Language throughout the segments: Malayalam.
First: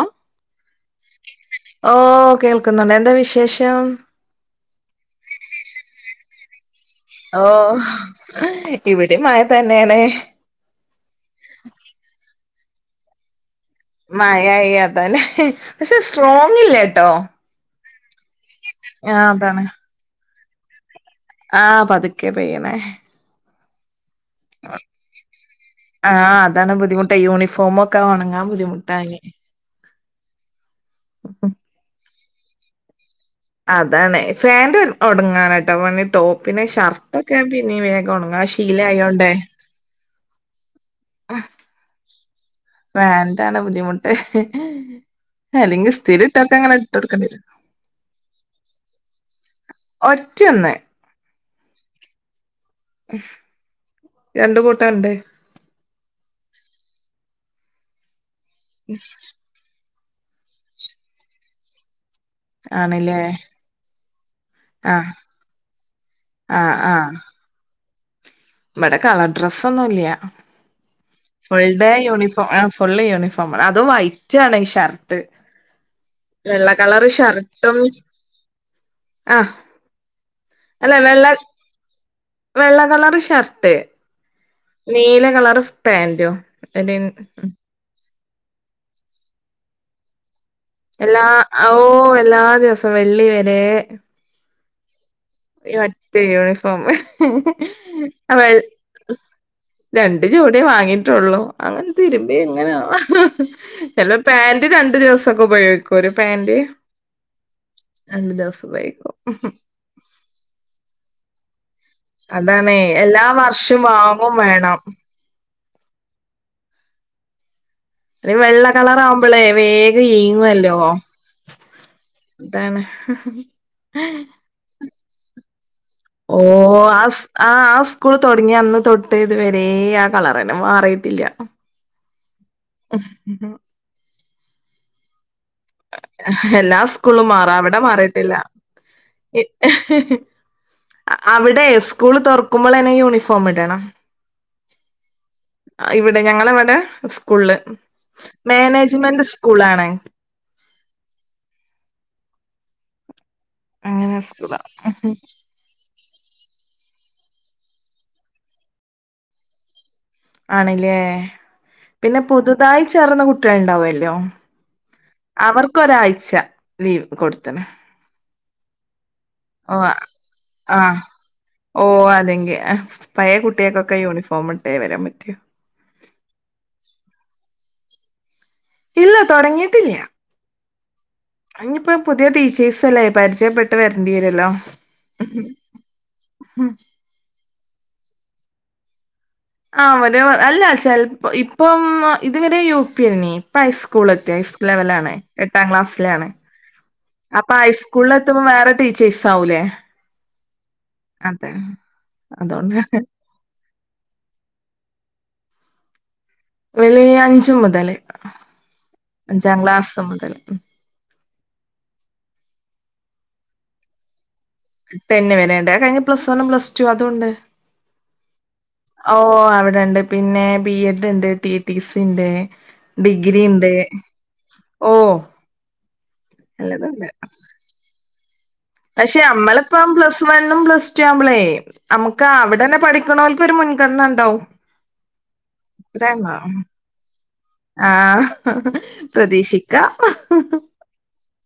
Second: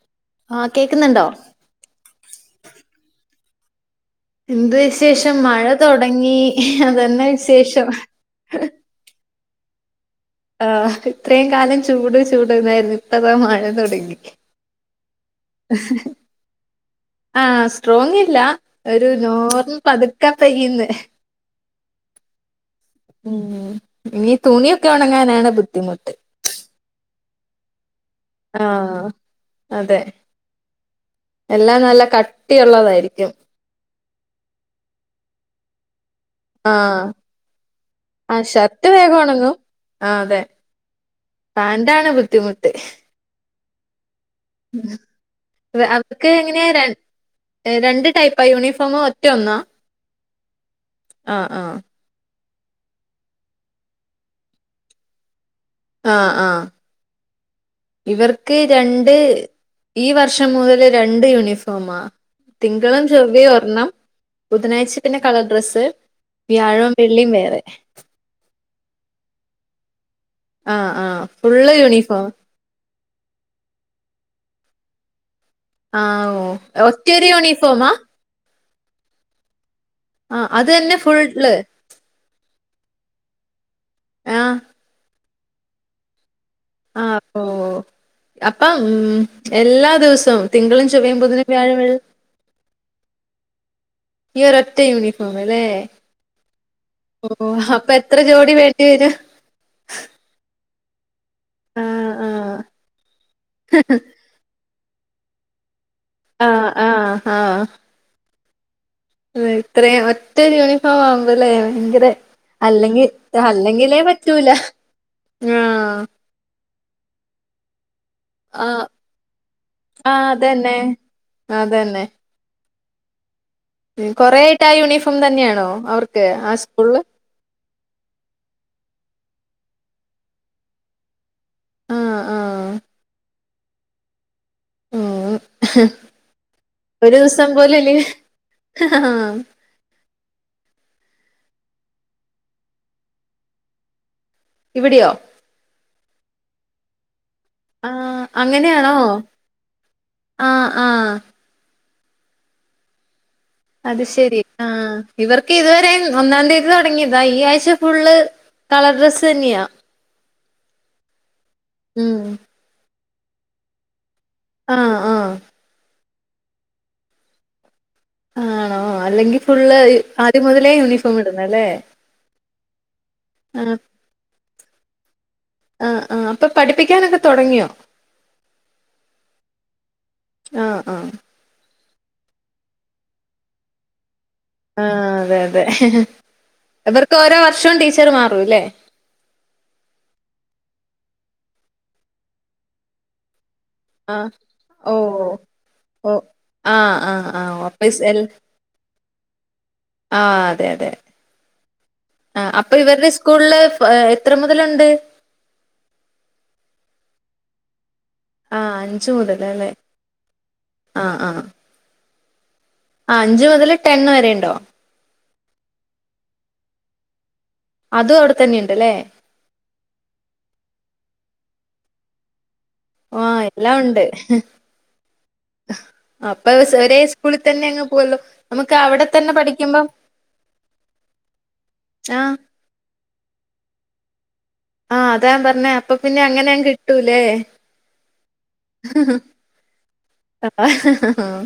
അം ആഹ് കേക്ക്‌ന്ന്ണ്ടോ ഓ കേൾക്കുന്നുണ്ട് എന്താ വിശേഷം എന്ത് വിശേഷം മഴ തൊടങ്ങി ഓഹ് ഇവിടിം മയ തന്നെ ആണ് ആഹ് ഇത്രം കാലം ചൂട് ചൂട്ന്നായിരുന്നു ഇപ്പ ദാ മഴ തൊട മയായി അതന്നെ പക്ഷെ സ്ട്രോങ് ഇല്ലട്ടോ ആഹ് സ്ട്രോങ് ഇല്ല ഒരു ആഹ് അതാണ് നോർ പതുക്കെ പെയ്യുന്ന് ആഹ് പതുക്കെ പെയ്യണേ ഉം ഇനി തുണിക്കെ ഉണങ്ങാനാണ് ബുദ്ധിമുട്ട് ആഹ് അതാണ് ബുദ്ധിമു ട്ട് യൂണിഫോമൊക്കെ ഒണ ആഹ് അതെ. എല്ലാം നല്ല കട്ടിയുള്ളതായിരിക്കും അതാണ് ഫാന്റ്ഒണങ്ങാനാട്ട് പിന്നെ ടോ പിന്നെ ആ ഷർട്ടൊക്കെ പിന്നിം വേഗം ആ ഒണങ്ങും അഹ് ഷർട്ട് ശീലായോണ്ടേ പാൻ്റാണ് ബുദ്ധിമുട്ട് പാൻ്റാണ് ബുദ്ധിമുട്ട് ഉം അല്ലെങ്കി സ്ഥിരം അവർക്ക് ഇട്ടൊക്കെ എങ്ങനെയ അങ്ങനെ ഇട്ട് കൊടുക്കേണ്ടി വരും രണ്ട് ടൈപ്പാ യൂണിഫോമ് ഒറ്റ ഒന്നാ ഒറ്റൊന്ന് ആഹ് ആഹ് ഉം രണ്ട് കൂട്ടണ്ട് ആഹ് ആഹ് ഇവർക്ക് രണ്ട് ഈ വർഷം മുതല് രണ്ട് യൂണിഫോമാ തിങ്കളും ആണല്ലേ ചൊവ്വേ ഒരെണ്ണം ബുധനാഴ്ച ആഹ് പിന്നെ കളർ ഡ്രസ്സ് വ്യാഴോം വെള്ളിം വേറെ ഇവടെ കളർ ഡ്രസ്സൊന്നും ഇല്ല ആഹ് ആഹ് full full day uniform half full യൂണിഫോമാണ് അതും വൈറ്റ് ആണ് ഈ ഷർട്ട് ആഹ് ഓ വെള്ള കളറ് ഒറ്റൊരു ഷർട്ടും യൂണിഫോമാ ആഹ് ആഹ് അത് അല്ല തന്നെ വെള്ള ഫുള്ള് വെള്ള കളറ് ഷർട്ട് ആഹ് നീല കളർ പാൻ്റും എൻ്റിം ആഹ് ഓ ഉം അപ്പം ഉം എല്ലാ ദിവസോം എല്ലാ ഓ എല്ലാ ദിവസോം വെള്ളി വരെ ഈയൊരൊറ്റ യൂണി ഈ ഒറ്റ യൂണിഫോമ് ഓ അപ്പൊ എത്ര അവെൾ ജോഡി വേണ്ടി വരും രണ്ട് ജോടിയേ വാങ്ങിട്ടുള്ളു അങ്ങനെ ആഹ് തിരുമ്പി ആഹ് എങ്ങനോ എല്ലം പാന്റ് രണ്ടു ദിവസൊക്കെ ഉപയോഗിക്കും ഒരു പാന്റ് ആഹ് ആഹ് ആഹ് രണ്ട് ദിവസം ഉപയോഗിക്കും ഇത്രയും ഒറ്റരു യൂണിഫോം ആവുമ്പോല്ലേ ഭയങ്കര അതാണേ അല്ലെങ്കി എല്ലാ വർഷവും അല്ലെങ്കിലേ വാങ്ങും പറ്റൂല വേണം ആഹ് ഇത്രം വെള്ള ആഹ് കളറാവുമ്പോളേ വേഗം ആഹ് ഈങ്ങല്ലോ അതന്നെ അതന്നെ അതാണ് കൊറെ ആയിട്ട് ആ യൂണിഫോം തന്നെയാണോ അവർക്ക് ആ സ്കൂളില് ആഹ് ആ സ്കൂൾ തൊടങ്ങി അന്ന് തൊട്ട് ഇതുവരെ ആഹ് കളറെന്നെ മാറിട്ടില്ല ആഹ് ആഹ് ഉം എല്ലാ ഒരു സ്കൂളും ദിവസം മാറും അവിടെ പോലും ലീവ് മാറിട്ടില്ല ആഹ് അവിടെ സ്കൂള് തൊറക്കുമ്പോളന്നെ യൂണിഫോം ഇടണോ ഇവിട്യോ ഇവിടെ ഞങ്ങളവിടെ സ്കൂള് ആഹ് അങ്ങനെയാണോ മാനേജ്മെന്റ് സ്കൂള് ആണ് ആഹ് ആഹ് അത് അങ്ങനെ ശരി സ്കൂളാ ആഹ് ഇവർ ഇതുവരെം ഒന്നാം തീയതി തൊടങ്ങിയതാ ഈ ആഴ്ച്ച ഫുള്ള് കളർ ഡ്രസ്സ് തന്നെയാ ആണല്ലേ ഉം പിന്നെ പുതുതായി ചേർന്ന കുട്ടികൾ ഇണ്ടാവല്ലോ ആഹ് ആഹ് അവർക്ക് ഒരാഴ്ച ലീവ് കൊടുത്ത്ണ് ആണോ അല്ലെങ്കിൽ ഓ ഫുള്ള് ആദ്യം മുതലേ ആഹ് യൂണിഫോം ഇടും ഓ അല്ലെങ്കിൽ പഴയ ആ കുട്ടികൾക്കൊക്കെ യൂണിഫോം ഇട്ടേ വരാൻ പറ്റു ആഹ് ആഹ് അപ്പൊ പഠിപ്പിക്കാനൊക്കെ തുടങ്ങിയോ ഇല്ല തുടങ്ങിയിട്ടില്ല ആഹ ആഹ അയിനിപ്പോം പുതിയ ടീച്ചേഴ്സ് അല്ലേ പരിചയപ്പെട്ട് വരണ്ടി വെരല്ലോ ആഹ് അതെ അതെ ഇവർക്ക് ഓരോ വർഷവും ടീച്ചർ മാറുംല്ലേ ആ് ഒരു അല്ല ചിലപ്പോ ഇപ്പം ഇത് വരെ യു പി അയ്നി ഇപ്പഐസ് സ്കൂൾ ആ എത്തി ഹൈ സ്കൂൾ ഓ ലെവലാണ് എട്ടാം ഓ ക്ലാസിലാണ് ആ ആ ആ അപ്പൊ ഹൈസ്കൂളിൽ എത്തുമ്പോ വേറെ ടീച്ചേഴ്സ് ആവൂലേ ആഹ് അതെ അതെ അതെ ആ അതോണ്ട അപ്പൊ ഇവരുടെ സ്കൂളില് എത്ര മുതലുണ്ട് ഇവല് അഞ്ച മുതല് ആ അഞ്ചാം ക്ലാസ് മുതൽ ആഹ ആഹ അഞ്ച് മുതൽ ടെൻ വരെ ഉണ്ടോ ടെന് വരേണ്ട് അത്‌ കഴിഞ്ഞാ പ്ലസ് വൺും പ്ലസ് ടു അതുണ്ട് അതും അവിടെ തന്നെ ഇണ്ട്ല്ലേ ഓഹ് അവിടെണ്ട് പിന്നെ ബി എഡ് ഇണ്ട് ടി ടി സി ഇണ്ട് ആ ഡിഗ്രി ഇണ്ട് എല്ലാം ഉണ്ട് ഓഹ് അപ്പൊ ഒരേ സ്കൂളിൽ തന്നെ അങ്ങ് പോവല്ലോ നമുക്ക് അവിടെ പക്ഷെ തന്നെ പഠിക്കുമ്പം അമ്മളിപ്പം പ്ലസ് വണ്ണും പ്ലസ് ടു ആവുമ്പോളേ ആ നമ്മുക്ക് അവിടെന്നെ പഠ പഠിക്കണോല്ക്ക് ഒരു മുൻഗണന ഉണ്ടാവും ആഹ് അതാ പറഞ്ഞേ അപ്പൊ പിന്നെ അങ്ങനെ അങ്ങ് കിട്ടൂലേ ആഹ പ്രതീക്ഷിക്കാ ആഹ്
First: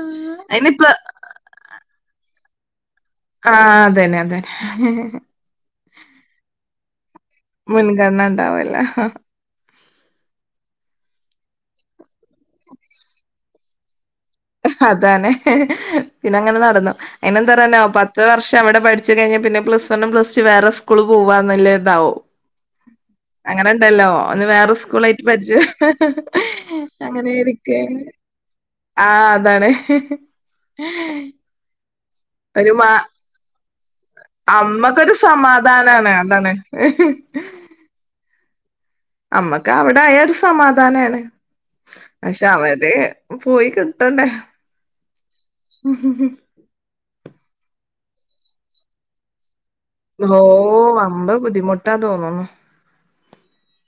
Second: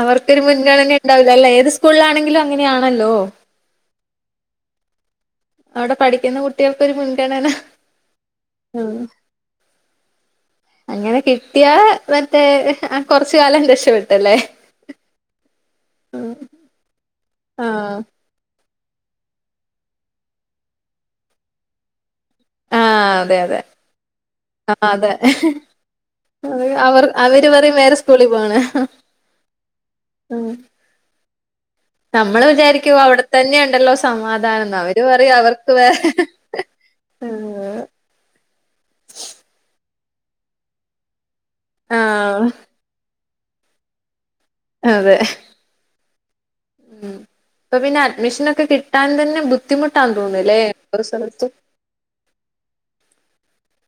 അവർക്കൊരു അയിനിപ്പ മുൻഗണന ഉണ്ടാവൂലല്ലേ ഏത് സ്കൂളിലാണെങ്കിലും അങ്ങനെയാണല്ലോ ആഹ് അതന്നെ അതന്നെ അവിടെ പഠിക്കുന്ന കുട്ടികൾക്കൊരു മുൻഗണന മുൻഗണന ഉണ്ടാവല്ലോ ആഹ് അങ്ങനെ കെ കിട്ടിയാ മറ്റേ കുറച്ച് കാലം രക്ഷപ്പെട്ടല്ലേ അതന്നെ പിന്നെ അങ്ങനെ നടന്നു അയിനെന്ത് പറയാനാ പ ആഹ് പത്ത് വർഷം അവിടെ പഠിച്ചു കഴിഞ്ഞാ പിന്നെ പ്ലസ് വണും പ്ലസ് ടു വേറെ സ്കൂള് പോവാ എന്ന്ല്ല ഇതാവും ഉം ആഹ് അതെ അതെ അങ്ങനെ ഇണ്ടല്ലോ ഒന്ന് വേറെ ആഹ് അതെ സ്കൂളായിട്ട് പടിച്ച് അത് അവർ അവര് പറയും അങ്ങനെയിരിക്കെ വേറെ സ്കൂളിൽ പോണ് ആഹ് അതാണ് നമ്മൾ ഒരു മാ വിചാരിക്കും അവിടെത്തന്നെ ഇണ്ടല്ലോ സമാധാനംന്ന് അവര് അമ്മക്കൊരു പറയും അവർക്ക് വേറെ സമാധാനാണ് [inaudible] അമ്മക്ക് അവിടെ ആയ ഒരു സമാധാനാണ് ആഹ് പക്ഷെ അവര് പോയി കിട്ടണ്ടേ അതെ ഉം ഇപ്പൊ പിന്നെ അഡ്മിഷനൊക്കെ കിട്ടാൻ തന്നെ ബുദ്ധിമുട്ടാന്ന് തോന്നുന്നല്ലേ ഓരോ വമ്പം സ്ഥലത്തും ബുദ്ധിമുട്ടാ തോന്നുന്നു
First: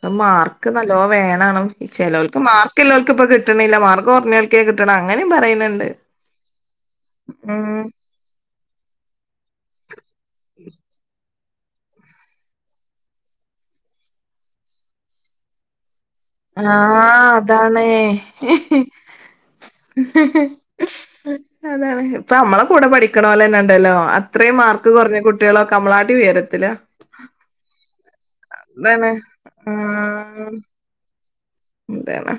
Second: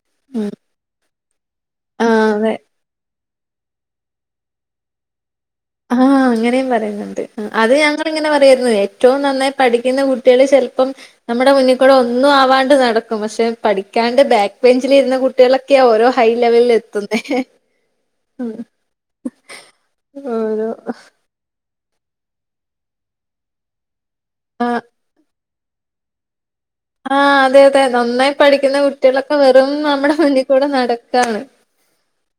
ആ മാർ ഉം നല്ലോ വേണേനും ആഹ് ചെലോൽക്ക് അതെ മാർക്ക് ഇള്ളോൽക്ക് ഇപ്പ കിട്ടണില്ല മാർക്ക് കുറഞ്ഞോൽക്ക് കിട്ടണെ അങ്ങനെയും പറയ്ണണ്ട് ആഹ അങ്ങനെയും പറയുന്നുണ്ട് അത് ഞങ്ങൾ ഇങ്ങനെ പറയാരുന്നു ഏറ്റവും നന്നായിട്ട് പഠിക്കുന്ന കുട്ട്യാള് ചെലപ്പം നമ്മുടെ മുന്നിൽ കൂടെ ഒന്നും ആവാണ്ട് നടക്കും പക്ഷെ പഠിക്കാണ്ട് ബാക്ക് ബെഞ്ചിലിരുന്ന കുട്ട കുട്ട്യാളൊക്കെയാ ഓരോ ഹൈ ലെവലിൽ എത്തുന്ന ആഹ് അതാണ്. അതാണ് പ്പമ്മളെ കൂടെ പഠിക്കണോലെന്നെണ്ടല്ലോ അത്രേം ആഹ് മാർക്ക് കൊറഞ്ഞ കുട്ടികളൊക്കെ അമ്മളാട്ടി ഉയരത്തില് ആഹ് അതെ അതെ നന്നായി പഠിയ്ക്കുന്ന കുട്ടികളൊക്കെ വെറും നമ്മുടെ മുന്നിക്കൂടെ നടക്കാണ് ന്താണ്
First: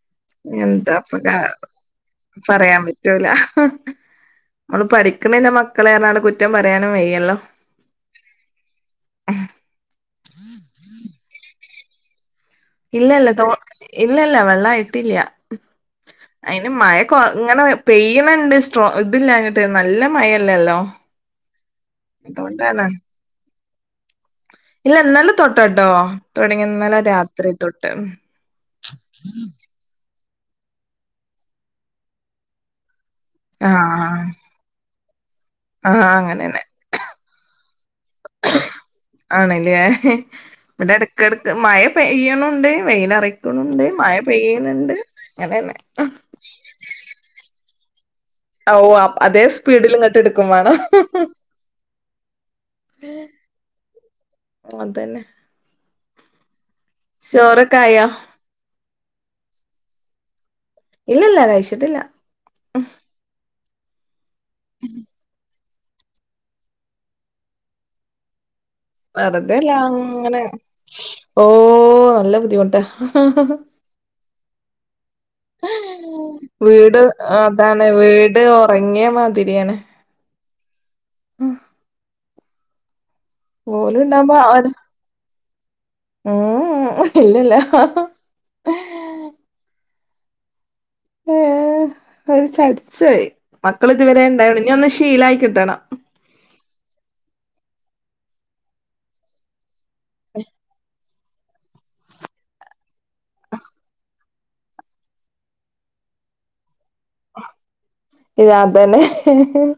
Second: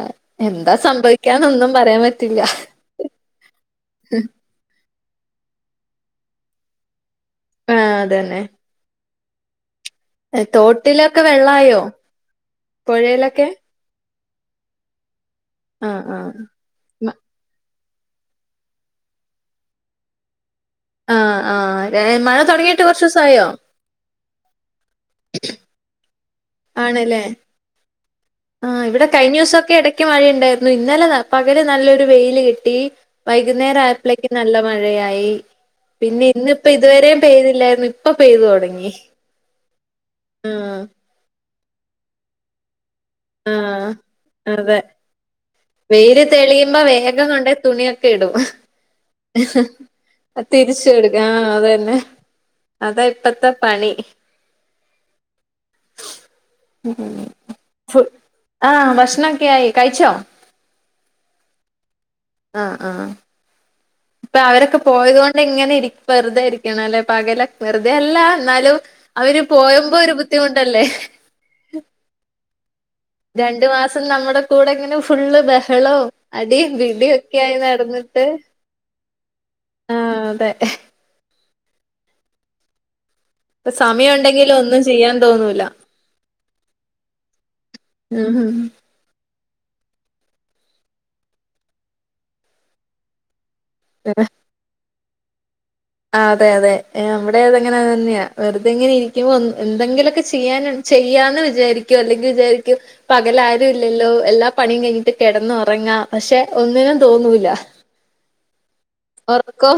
ആഹ് എന്താ എന്താപ്പ കാ സംഭവിക്കാനൊന്നും പറയാൻ പറ്റില്ല പറയാൻ പറ്റൂല മ്മള് പഠിക്ക്ണില്ല മക്കളെ പറഞ്ഞാണ്ട് കുറ്റം പറയാനും വയ്യല്ലോ ആഹ് അതെന്നെ ഏഹ് തോട്ടിലൊക്കെ വെള്ളായോ ഇല്ലല്ല തോ പുഴയിലൊക്കെ ഇല്ലല്ല വെള്ളായിട്ടില്ല്യ ആഹ് ആഹ് അയിന് മഴ കൊ ഇങ്ങനെ പെയ്യണണ്ട് സ്ട്രോ ഇതില്ലഞ്ഞിട്ട് നല്ല മഴല്ലല്ലോ ആഹ് ആഹ് ര മഴ തൊടങ്ങിയിട്ട് അതോണ്ടാണ് കൊറച്ച് ദിവസായോ ഇല്ല ഇന്നലെ തൊട്ടാട്ടോ തൊടങ്ങിയെ ഇന്നലെ ആണല്ലേ രാത്രി തൊട്ട് ഉം യ്ക്ക് മഴയുണ്ടായിരുന്നു ഇന്നലെ പകല് നല്ലൊരു വെയില് കിട്ടി ആഹ് വൈകുന്നേരായപ്പളേയ്ക്ക് നല്ല മഴയായി ആഹ് പിന്നെ അങ്ങനെന്നെ ഇന്നിപ്പ ഇതുവരെയും പെയ്തില്ലായിരുന്നു ഇപ്പൊ പെയ്തു തുടങ്ങി ഏഹ് ആഹ് ഇവിടെടക്കെടക്ക് മഴ പെയ്യണുണ്ട് വെയിലറ ക്ക്ണുണ്ട് ആഹ് മഴ അതെ പെയ്യണണ്ട് അങ്ങനെന്നെ വെയില് തെളിയുമ്പോ വേഗം കൊണ്ടോയി തുണിയൊക്കെ ഇടും ഔ അ അതേ സ്പീഡില് ഇങ്ങട്ട് ഇട്ക്കും വാണം തിരിച്ചു കൊടുക്ക ആഹ് അതന്നെ അതാ ഇപ്പത്തെ പണി ഓതന്നെ ഉം ചോറൊക്കെ ഫു ആയോ ആഹ് ഭക്ഷണൊക്കെയായി കഴിച്ചോ ഇല്ലല്ല കഴിച്ചിട്ടില്ല ആഹ് ആഹ് ഇപ്പ അവരൊക്കെ പോയതോണ്ട് ഇങ്ങനെ ഇരി വെറുതെ ഇരിക്കണം ല്ലെ പകല് വെറുതെ അല്ല എന്നാലും അവര് വെറുതെല്ല പോവുമ്പോ ഒരു അങ്ങനെ ബുദ്ധിമുട്ടല്ലേ ഓ നല്ല ബുദ്ധിമുട്ടാ രണ്ടു മാസം നമ്മ്ടെ കൂടെങ്ങനെ ഫുള്ള് ബഹളോം അടീം പിടീം ഒക്കെ ആയി നടന്നിട്ട് കൊയങ്ങിയ മാതിരിയാണ് ആഹ് അതെ ഉം ഇപ്പ ഉണ്ടാവുമ്പോ സമയൊണ്ടെങ്കിലും അവ ഒന്നും ചെയ്യാൻ തോന്നൂല്ല ഉം ഉം ഇല്ലില്ല ഉം ഹും ഏഹ് ഒരു ചടിച്ചായി മക്കളിതുവരെ ണ്ടായൊണ്ടേ ഇനി ഒന്ന് ശീലായി കിട്ടണം ആഹ് അതെ അതെ ഏഹ് ഇവിടെ അതെങ്ങനെ തന്നെയാ വെറുതെങ്ങനെ ഇരിയ്ക്കുമ്പോ ഒന് എന്തെങ്കിലൊക്കെ ചെയ്യാൻ ചെയ്യാന്ന് വിചാരിയ്ക്കും അല്ലെങ്കി വിചാരിയ്ക്കും പകലാരുല്ലല്ലോ എല്ലാ പണിയും കഴിഞ്ഞിട്ട് കിടന്ന് ഒറങ്ങാം പക്ഷെ ഒന്നിനും തോന്നൂല്ല ഇതാതന്നെ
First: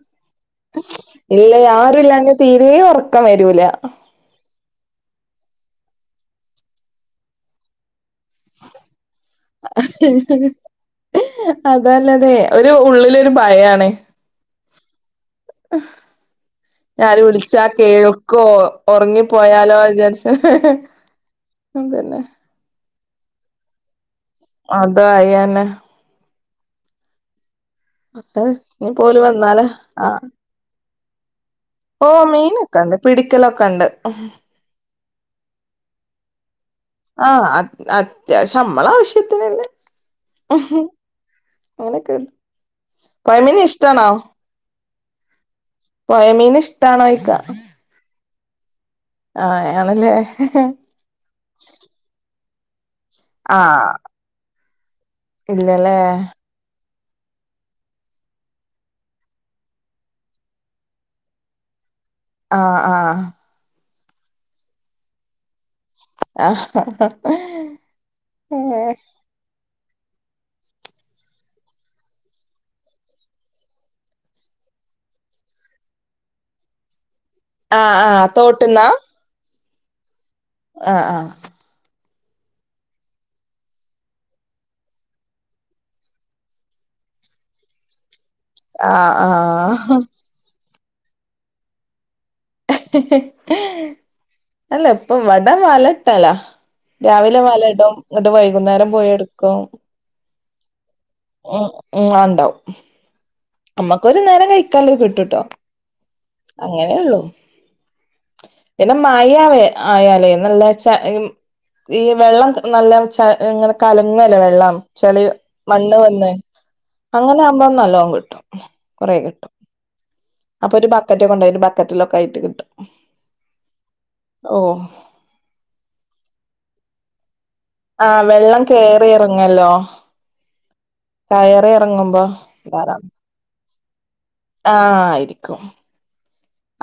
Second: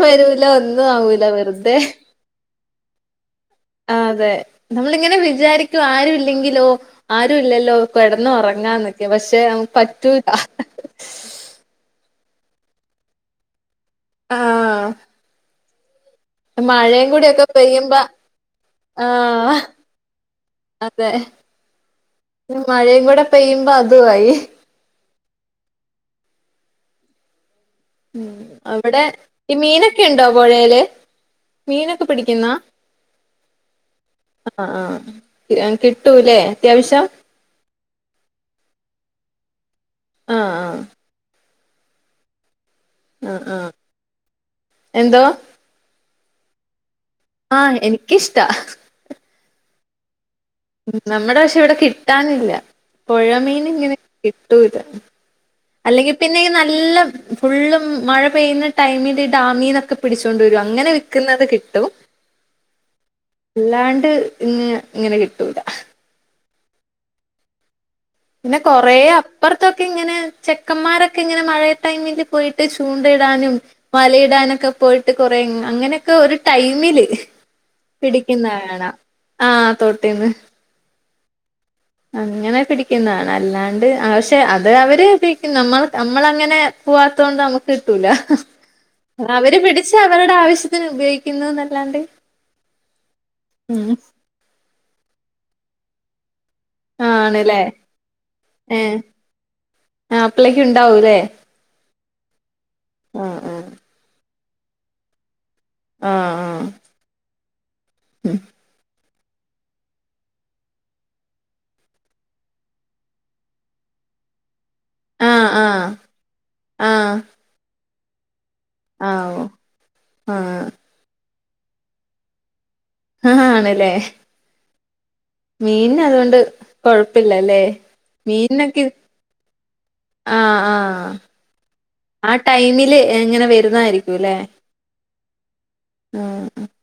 വരൂല ഒന്നും ആവൂല ഇല്ല വെറുതെ യാരുല്ലാഞ തീരേ ഒറക്കം വരൂല ആ അതെ നമ്മളിങ്ങനെ വിചാരിക്കും ആരും ഇല്ലെങ്കിലോ ആരും ഇല്ലല്ലോ കെടന്ന് ഒറങ്ങാന്നൊക്കെ പക്ഷെ നമുക്ക് പറ്റൂല അതല്ലതെ ഒരു ഉള്ളിലൊരു ഭയാണ് ആഹ് [inaudible] മഴയും അവര് കൂടിയൊക്കെ വിളിച്ചാ പെയ്യുമ്പ കേൾക്കോ ആഹ് ഒറങ്ങിപ്പോയാലോ വിചാരിച്ചാ അതെ അതന്നെ മഴയും കൂടെ പെയ്യുമ്പോ അതും ആയി അതായാന്ന് ഉം അവിടെ ഇനിപ്പോ ഓല് ഈ വന്നാല മീനൊക്കെ ഇണ്ടോ പൊഴേല് ഓഹ് മീനൊക്കെ ഇണ്ട് പിടിക്കലൊക്കെ ഇണ്ട് ആഹ് ആഹ് [unintelligible] കിട്ടൂല്ലേ അത്യാവശ്യം ആഹ് അത് അത്യാവശ്യം നമ്മളെ ആവശ്യത്തിന്ള്ളേ ആഹ് അങ്ങനെയൊക്കെ ആഹ് പൊയ ആഹ് മീൻ ആഹ് ഇഷ്ട്ടാണോ എന്തോ പൊയ മീൻ ഇഷ്ട്ടാണോയ്ക്കാ ആഹ് എനിക്കിഷ്ട്ടാ ആഹ് ആണല്ലേ ഉം നമ്മടെ പക്ഷെ ഇവിടെ കിട്ടാനില്ലാ പൊഴമീൻ ആഹ് ഇങ്ങനെ കിട്ടൂലാ ഇല്ലല്ലേ അല്ലെങ്കി പിന്നെ ഈ നല്ലം ഫുള്ളും മഴ പെയ്യുന്ന ടൈമില് ഈ ഡാമീന്നൊക്കെ പിടിച്ചോണ്ട് വരും അങ്ങനെ വിക്കുന്നത് കിട്ടും ആഹ് ആഹ് അല്ലാണ്ട് ഇങ്ങ് ഇങ്ങനെ കിട്ടൂലാ ആഹ് ഹ ഹ ഹ പിന്നെ കൊറെ അപ് അപ്പർത്തൊക്കെ ഇങ്ങനെ ചെക്കന്മാരൊക്കെ ഇങ്ങനെ മഴയ് ടൈമില് പോയിട്ട് ചൂണ്ട ഇടാനും വലയിടാനൊക്കെ പോയിട്ട് കൊറെ ഇങ് അങ്ങനെയൊക്കെ ഒരു ടൈമില് ആഹ് ആഹ് പിടിക്കുന്ന തോട്ട്ന്നാ കാണാ ആഹ് തോട്ടീന്ന് ആഹ് ആഹ് അങ്ങനെ പിടിക്കുന്നതാണ് അല്ലാണ്ട് ആഹ് പക്ഷെ അത് അവര് ഉപയോഗിക്കും നമ്മൾ നമ്മളങ്ങനെ പൂവാത്തോണ്ട് നമുക്ക് കിട്ടൂലാ ആഹ് അവര് പിടിച്ച് ആഹ് അവരുടെ ആവശ്യ ത്തിന് ഉപയോഗിക്കുന്നുന്നല്ലാണ്ട് അല്ലാ ഇപ്പൊ ഇവടെ വലട്ടെലാ രാവിലെ വല ആണ്ല്ലേ ഇടും എന്നിട്ട് വൈകുന്നേരം ഏഹ് പോയി എടുക്കും ആഹ് ആപ്പളേക്കും ഇണ്ടാവൂല്ലേ? ഉം ഉം ആഹ് ഇണ്ടാവും ആഹ് നമ്മക്കൊരു നേരം കഴിക്കാല്ലത് കിട്ടൂട്ടോ ആഹ് അങ്ങനെള്ളു ഉം മയാ വേ ആയാലേ നല്ല ച [unintelligible] ഈ വെള്ളം നല്ല ചാ ഇങ്ങനെ കലങ്ങല്ലോ വെള്ളം ചളി ആഹ് ആഹ് മണ്ണ് വന്ന് ആഹ് അങ്ങനെ ആകുമ്പോ നല്ലോം കിട്ടും കൊറെ ആഹ് ഓഹ് കിട്ടും ആഹ് അപ്പൊ ഒരു ബക്കറ്റ് കൊണ്ടോയിറ്റ് ബക്കറ്റിലൊക്കെ ആയിട്ട് കിട്ടും ആഹ് ആണ്ല്ലേ ഓഹ് മീൻന് അതുകൊണ്ട് കൊഴപ്പയില്ലാല്ലേ ആഹ് വെള്ളം കേറിയെറങ്ങല്ലോ ആഹ് ആഹ് ആ ടൈമില് എങ്ങനെ വെരുന്നായിരിക്കുല്ലെ ആഹ് ആയിരിക്കും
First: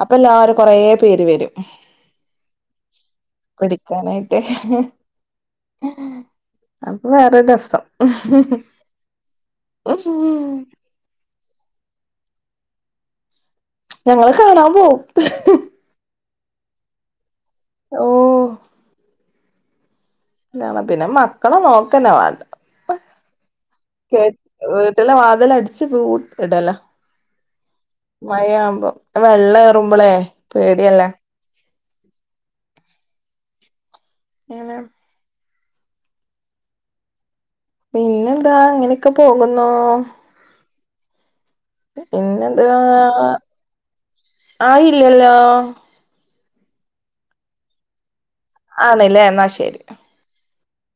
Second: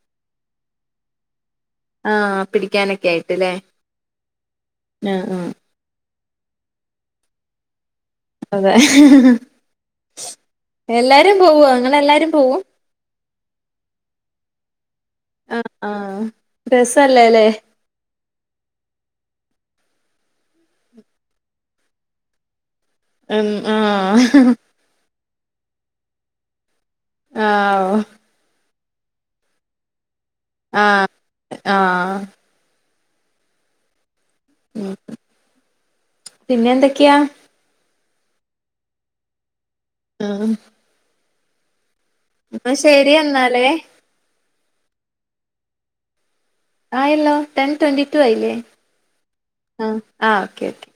അപ്പ എല്ലാവരും കൊറെ പേര് വെരും ആഹ് പിടിക്കാനൊക്കെ ആയിട്ട്ല്ലേ പിടിക്കാനായിട്ട് ആഹ് അപ്പൊ വേറൊര് രസം ആഹ് ഉഹ് ഹ് എല്ലാരും പോവൊ ഇങ്ങള് എല്ലാരും പോവും? ഞങ്ങള് കാണാൻ പോവും. ആഹ് രസല്ലേ ല്ലേ. ഓഹ്. ല്ല്യാണ്. പിന്നെ മക്കളെ നോക്കന്നെ വേണ്ട. എൻ ആഹ് ട്ടിലെ വാതില് അട്ച്ച് പൂട്ട് ഇടലാ. ആഹ്ഓഹ് മഴാവുമ്പം വെള്ളം ഏറുമ്പളേ. പേടിയല്ലേ ആഹ് ആഹ്. ഏങ്ങനെ പിന്നെന്തെക്കെയാ? പിന്നെന്താ അങ്ങനെക്കെ പോകുന്നു. ആഹ്. പിന്ന് ഇന്നാ ശെരി എന്നാലേ. ആയില്ല്യല്ലോ. ആയല്ലോ ടെൻ ട്വന്റി ടു ആയില്ലേ. ആണ്ല്ലേ എന്നാ ശരി. ആഹ് ആഹ് ഓക്കെ ഓക്കെ.